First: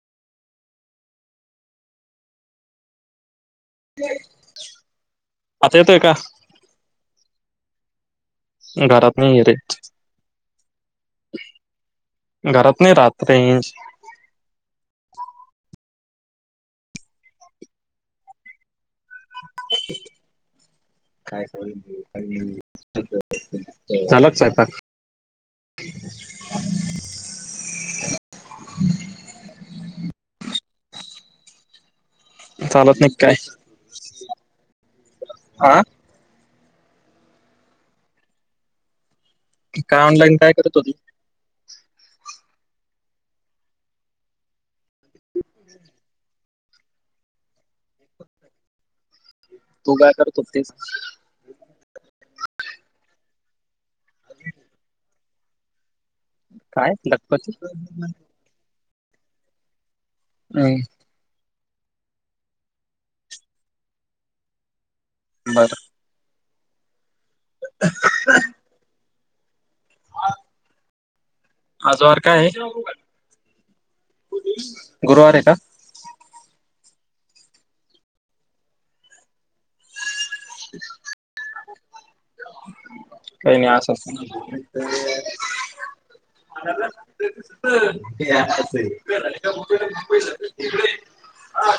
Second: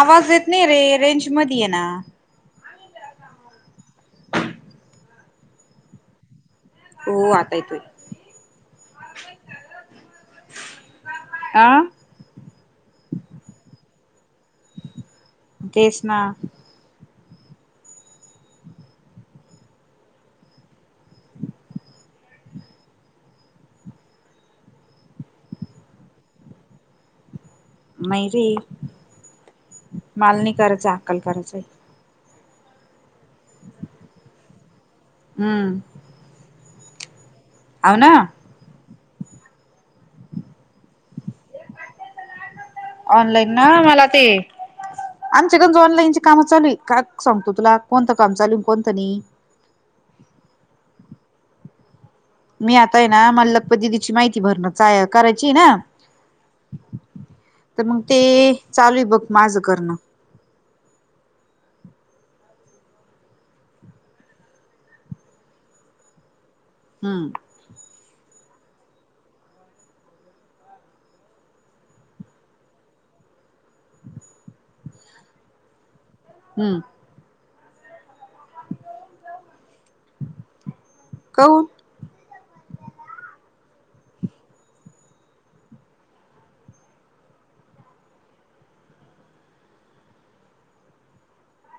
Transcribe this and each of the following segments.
आवाज येत नाही रे रेंज मध्ये ये ना. आता येतोय का? हो आता येतोय घरात नाही आहे रे आ घरात नाही राहत र इंच तेसना [inaudible] काय झाला का स्वयंपाक? नाही रे मला नाही करायच अक्कल करायच आहे. चालत नाही काय? हा हम्म आऊ ना. काय ऑनलाईन काय करत होती? ऑनलाईन ना मला ते आमच्याकड ऑनलाईनची काम चालू का. सांगतो तुला कोणतं काम चालून कोणतं नाही. तू काय करत होतीस? मी आताय ना मला लखपत दिदीची माहिती भरण करायची ना. काय लखपती तर मग ते चालूय बघ माझं करणं. नाही बरं हम्म आज वार काय आहे? गुरुवार आहे का? हम्म हम्म काऊ. काही नाही असच. हा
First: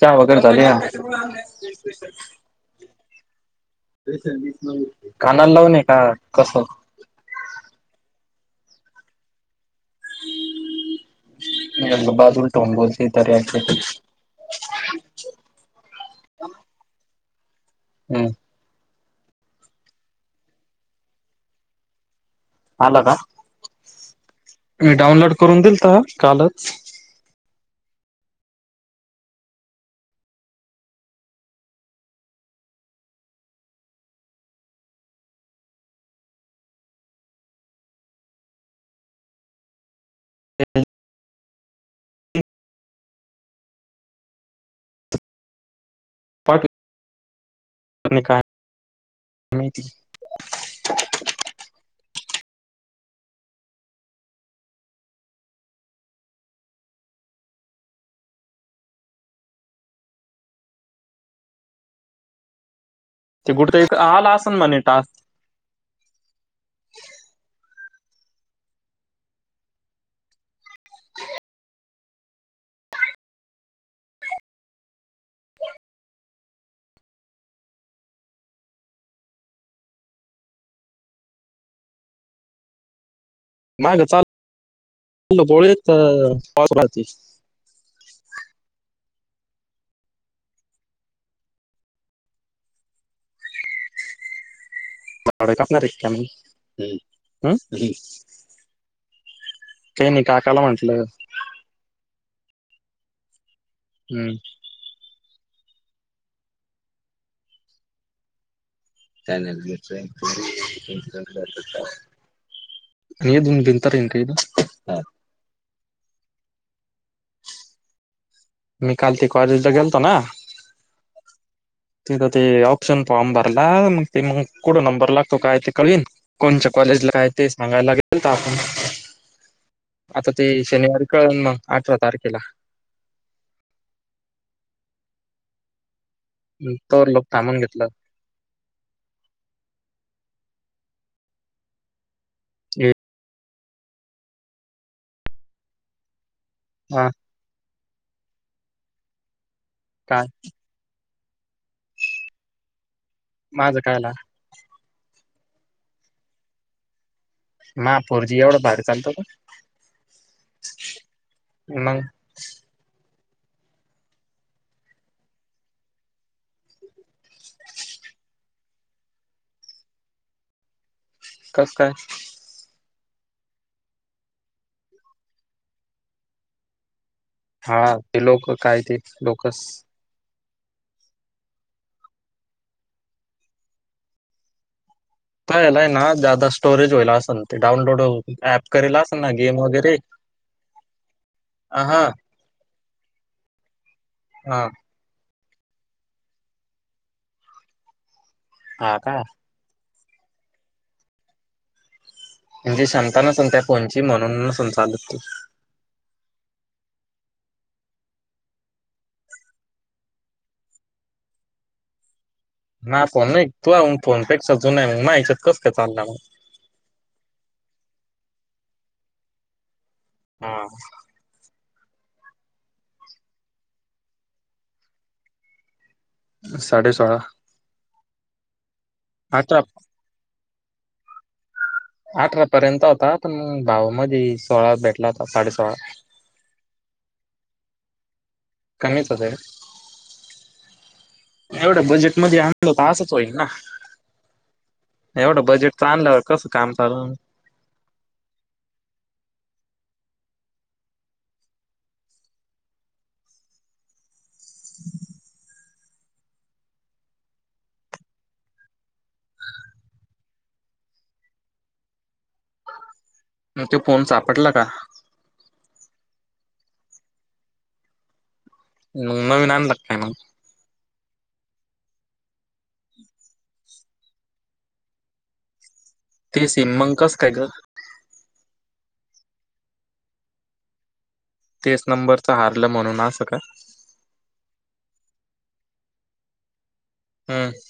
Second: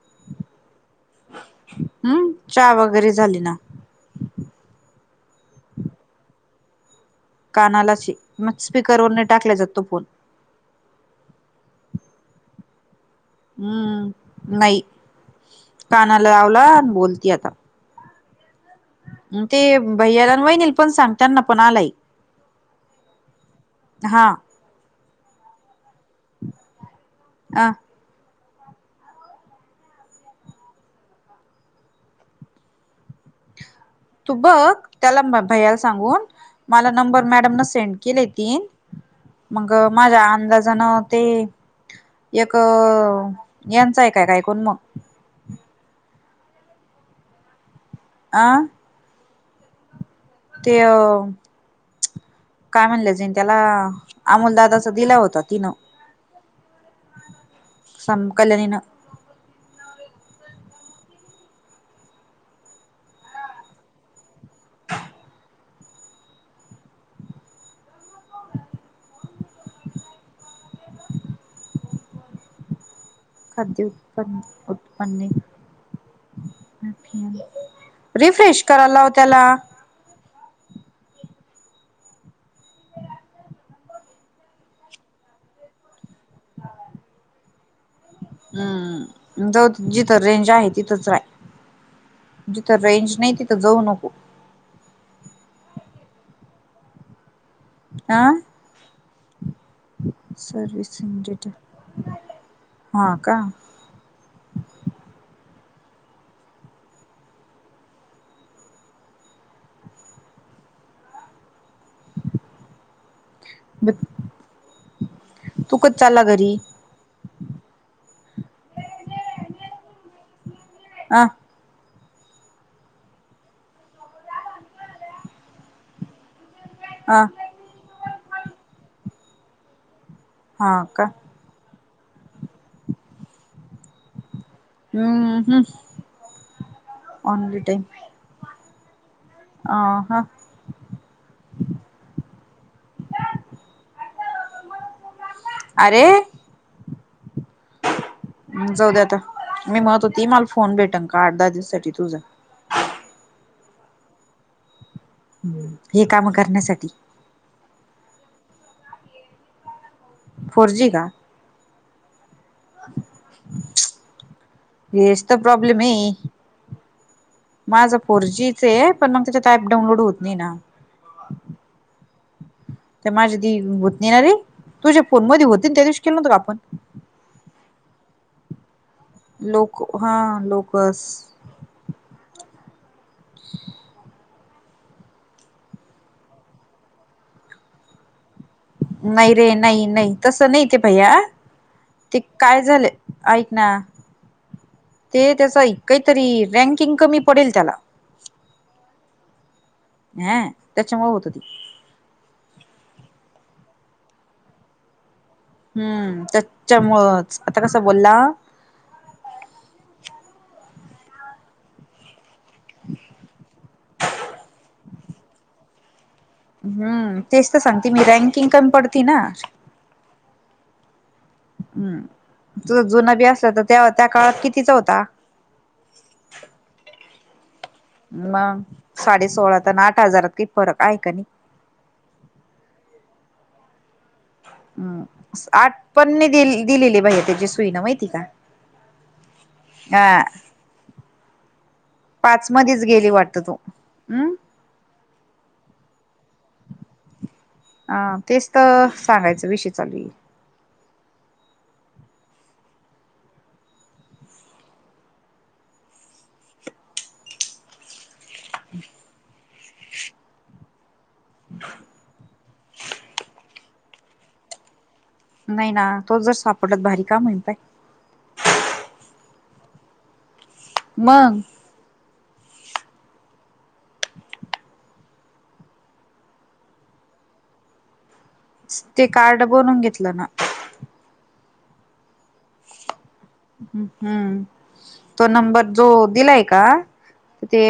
चहा वगैरे झाल्या. हम्म चहा वगैरे झाली ना. कानाला लाव न का कसं. कानाला म स्पीकर वर नाही टाकला जातातो फोन. म्हटलं बाजूला ठेवून बोलते. तेतर हम्म नाही कानाला लावला आणि बोलती आता. हम्म भैय्याला आणि वहिनीला पण सांग त्यांना पण आलंय. आला का? हां मी डाऊनलोड करून दिल तर कालच. ह तू बघ त्याला भैयाला सांगून. मला नंबर मॅडम न सेंड केले ते. मग माझ्या अंदाजानं ते एक यांचं एक काय का ऐकून मग आणि हां नाही त ते काय म्हणले जे त्याला अमोलदादाच दिला होता तिनं. संम कल्याननं. ते बुडत आला असन म्हणे टास् खाद्य उत्पन् उत्पन्न अ रिफ्रेश कराय लाव त्याला नाही ग चाल गोळी पाह हम्म जा जिथं रेंज आहे तिथंच राय जिथं रेंज नाही तिथं जाऊ नको काणार हम् हा काही नाही काकाला म्हटलं सर्विसिंग डेटा हा का हम्म ल न दून भनतार इन का तू कच चालला घरी मीिकलते कॉज गलतो ना ह तिथं ते ऑप्शन फॉर्म भरला मग ते मग कठं नंबर लागतो काय ते कळवीन कोणच्या कॉलेजला अ काय ते सांगायला लागेल तर आपण आता ते हा का शनिवारी कळून मग अठरा तारखेला हम्म हम् तर लोक थांबून ऑनली घेतलं आ हा अरे हा जाऊ द्या आता मी मत काय होती मला फोन भेटन का दासाठीठी तुझ माझं कायला ह् हे काम करण्यासाठी म फोरजी एवढं बाहेर चालतो का फोरजी का मग येचत प्रॉब्लेम माझं फोर जीच आहे पण मग त्याच्यात ऍप डाउनलोड होत नाही ना का का ते माझ्या होत नणार रे तुझ्या फोन मध्ये होतील त्या दिवशी केलं नत का आपण हा ते लोक काय ते लोकच लोक हा लोकस कायलाय ना ज्यादा स्टोरेज वईला असं ते डउनलोड हो ऍप करेला नाही रे नाही नाही तसं नाही ते भैया अ हा ते काय झालं ऐक ना हा ते त्याच काहीतरी रँकिंग कमी पडेल त्याला हा का हा त्याच्यामुळे होत ती म्हणजे शांत नसेल त्या फोनची म्हणूंन नसेल चालत ती हम्म त्याच्यामुळंच आता कसा बोलला. [unintelligible] हम्म तेच तर सांगते मी रँकिंग कमी पडती ना हा हम् तुझं जुन बी असलं तर त्या त्या काळात कितीचा होता साडे सोळा मग साडे अठरा सोळाात आणि आठ हजारात काही फरक आहे का नाही अठरा पर्यंत होता पण गावा मधी. हम् आठ पणणे दि दिलेली भाैया त्याची सुई ना माहिती का. कामी ते हा एवढं बजेट मध्ये पाच आणलं मध्येच तर गेली असच होईल वाटत ना तू हम् एवढं बजेट आणल्यावर कसं काम चालल. अ तेच सांगायचा विषय चालय. [inaudible] [inaudible] ह् [inaudible] मग तो फोन सापडला का. नाही ना तो जर सापडत भारी काम होईल बाई. मग नवीन आणला की काय मग [inaudible] मग. ते सिम मंग कसं काय ग ते कार्ड बनून घेतलं ना. तेच नंबरच हारलं म्हणून असं का. हम्म तो नंबर जो दिलाय का. हम्म ते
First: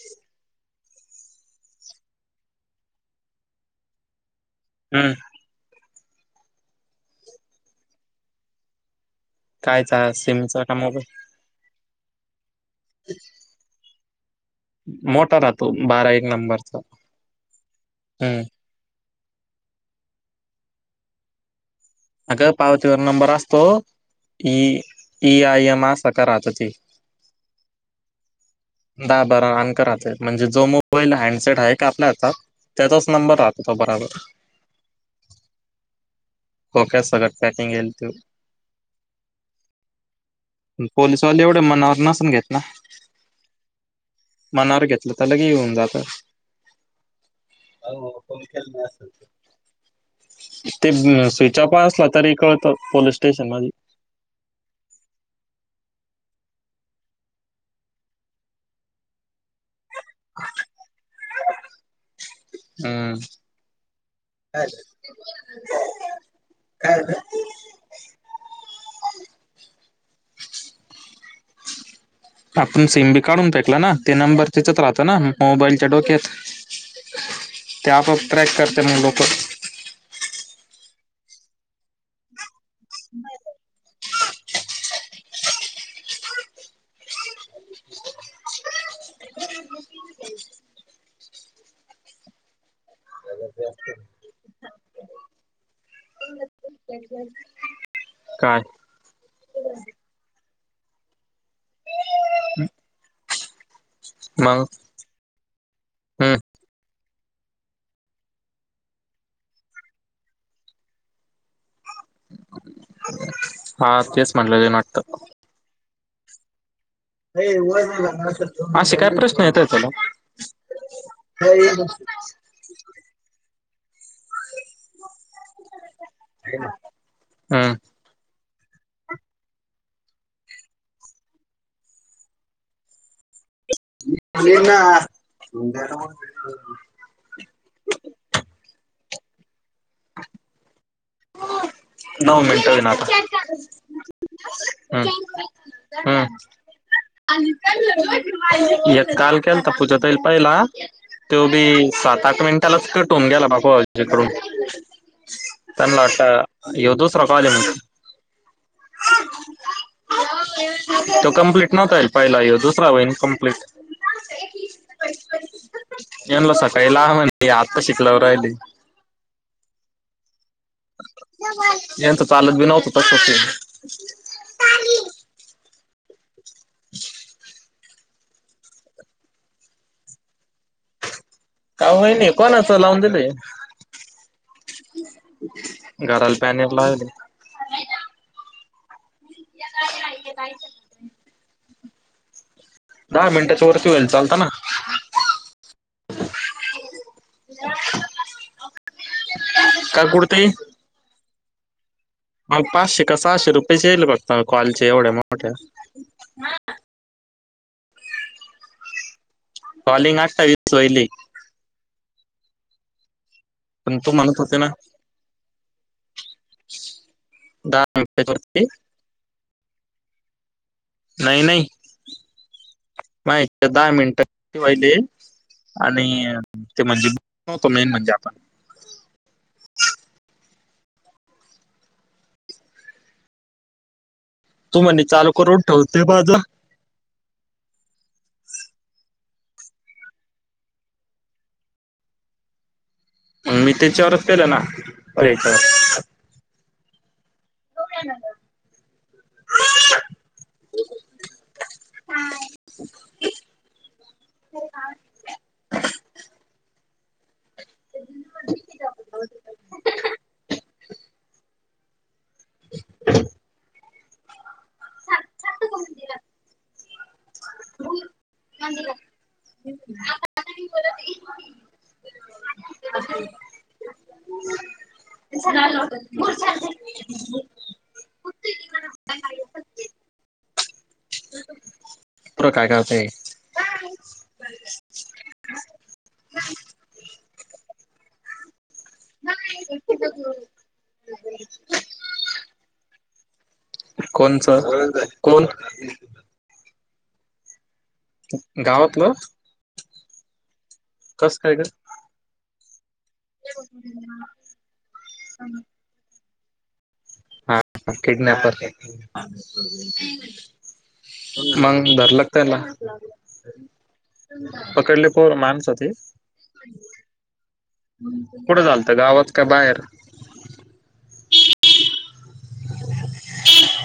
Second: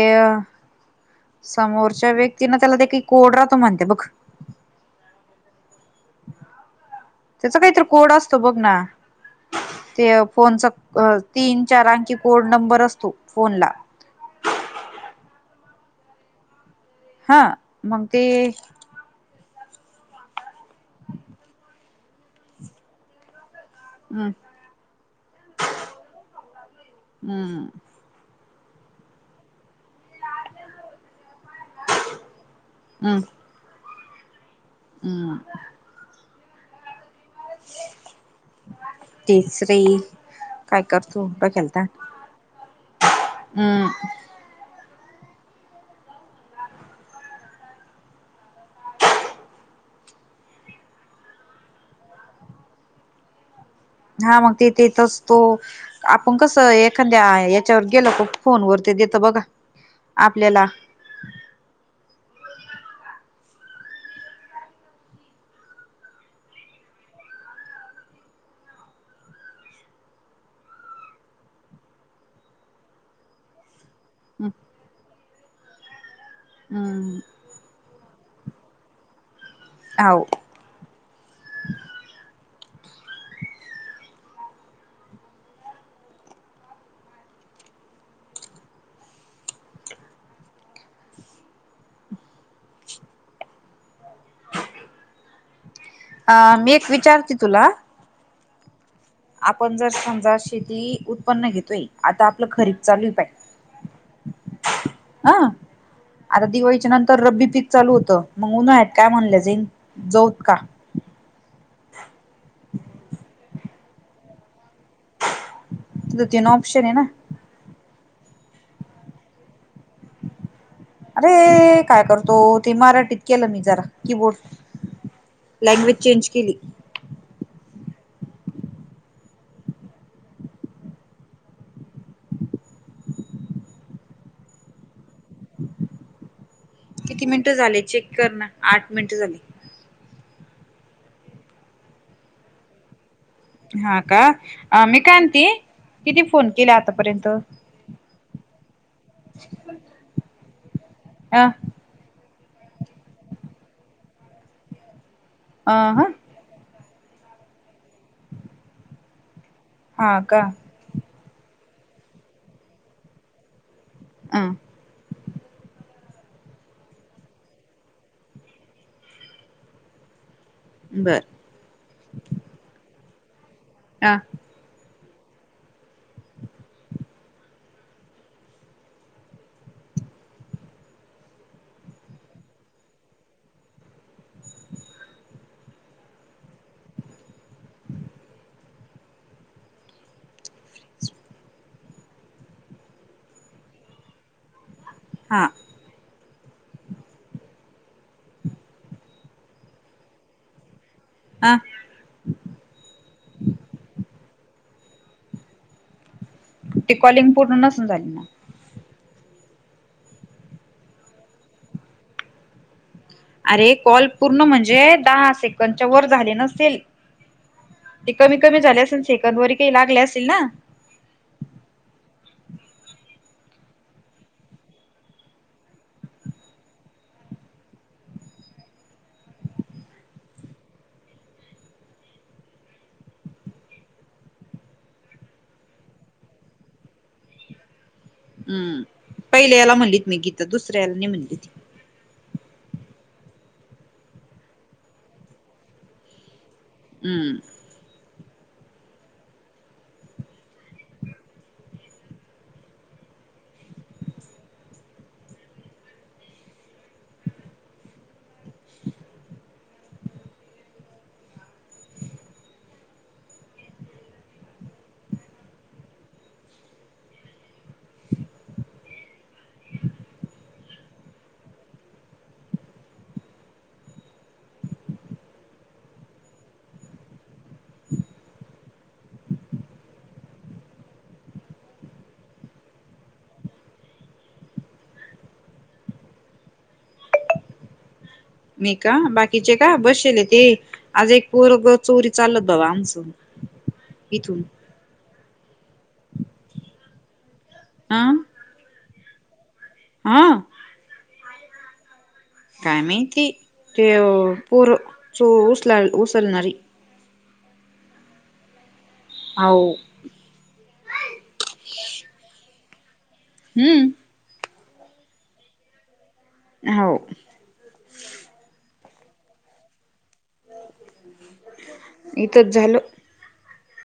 समोरच्या व्यक्तीने त्याला ते काही कोड राहतो म्हणते बघ हम्म. त्याचा काहीतरी कोड असतो बघ ना. ते कायचा सिमचा फोनचा का मोबाईल अ तीन चार अंकी कोड नंबर असतो फोनला. मोठा राहतो बारा एक नंबरचा. हा मग ते हम्म अगं पावतीवर नंबर असतो हम्म इ इ आय एम असका राहतो ते. हम्म. दहा बारा अंक राहत्यात म्हणजे जो मोबाईल हँडसेट आहे का आपल्याचा त्याचाच हम्म नंबर राहतो. राहत बराबर. हम्म. खोक्यात सगळ पॅकिंग येलत. तिसरे काय पोलिसवाले करतोट एवढे खेलता मनावर नसून घेत ना [unintelligible] हम्म. मनावर घेतलं तर लगे येऊन जात. [unintelligible] ते स्विच ऑफ असलं तरी कळतो पोलीस स्टेशन मध्ये. हा मग ते ते तेथेच असंतो. आपण कसं एखाद्या याच्यावर गेलो फोन वर ते देत बघा आपल्याला हम्म. काय झालं काय झालं. आपण सिम बी काढून पेकला ना ते नंबर तिच्यात राहत ना मोबाईलच्या डोक्यात. हम्म. त्या आप ट्रॅक करते ना लोक हो. [inaudible] मी एक विचारते तुला [inaudible] काय. आपण जर समजा शेती उत्पन्न घेतोय आता आपलं खरीप चालू पाहिजे मग? अ हम्म आता दिवाळीच्या नंतर रब्बी पिक चाल होतं मग उन्हाळ्यात काय म्हणल्या जे जाऊत का. हा तेच म्हटलं ना वाटतं. तिथं तेन ऑपशन आहे ना. असे काय प्रश्न येतायत [unintelligible] अरे काय करतो ते मराठीत केलं मी जरा. कीबोर्ड लँग्वेज चेंज केली हम्म. [inaudible] [inaudible] किती मिनिटं झाले चेक कर ना? आठ मिनिटं झाले. नऊ मिनटं होईन आता. हा का? अ मी हम्म. काय म्हणती किती फोन केले आतापर्यंत? अ य काल केलता पूजा ताई येईल पहिला. तो बी सात आठ मिनटालाच कट हून गेला बुवा जेकडून अ त्यांला ह वाटतं यो दुसरा कॉल हाय म्हण [inaudible] हा का? तो कम्प्लीट नव्हता येईल पहिला दुसरा होईल कम्प्लीट. अ यांला सकाळी लाव म्हण आत्ताशिक लावू राहिले. बरं. यांची चालत बी नव्हतं तसंच आहे. हा. [inaudible] का होई नाही कोणाचं लावून दिले? घराला पॅनर लावले [inaudible] दहा मिनटाच्या वरती होईल चालत ना? हा. काल कुडती? हा. मला पाचशे का सहाशे रुपयेच येल बघ मला कॉलचे एवढ्या मोठ्या. ती कॉलिंग पूर्ण नसण झाली मग. कॉलिंग आठवीस वाहिलय. अरे पण कॉल तू म्हणत पूर्ण होते ना म्हणजे दहा सेकंडच्या वर झाले नसतील. दहा ते मिनिटाच्या कमी कमी वरती झाले असेल सेकंद वर काही लागले असेल ना? नाही नाही. माझ्या दहा मिनटं वाहिले आणि ते म्हणजे मेन म्हणजे आपण तू म्हणे चालू करून ठेवते माझा. हम्म. पहिल्या याला म्हणलीत मी गीता दुसऱ्या याला नाही म्हणली ती. मग मी त्याच्यावरच केलं ना पहिल्याच्यावर हम्म. [inaudible] [inaudible] [inaudible] [inaudible] सारखं सारखं [inaudible] [inaudible] [inaudible] [inaudible] पोर काय करतय? मी का बाकीचे का बसेले ते. आज एक पोरग चोरी चालत बा आमचं. इथून कोणचं कोण? हा गावातलं हा. कस काय ग? काय माहिती ते पोर चो उचल उचलणारी हा किडनॅपर [inaudible] हो मग धरला का तयला हम्म पकडले काव पोर मानसती हो कुठे चालतं गावात का बाहेर इथच झालं ह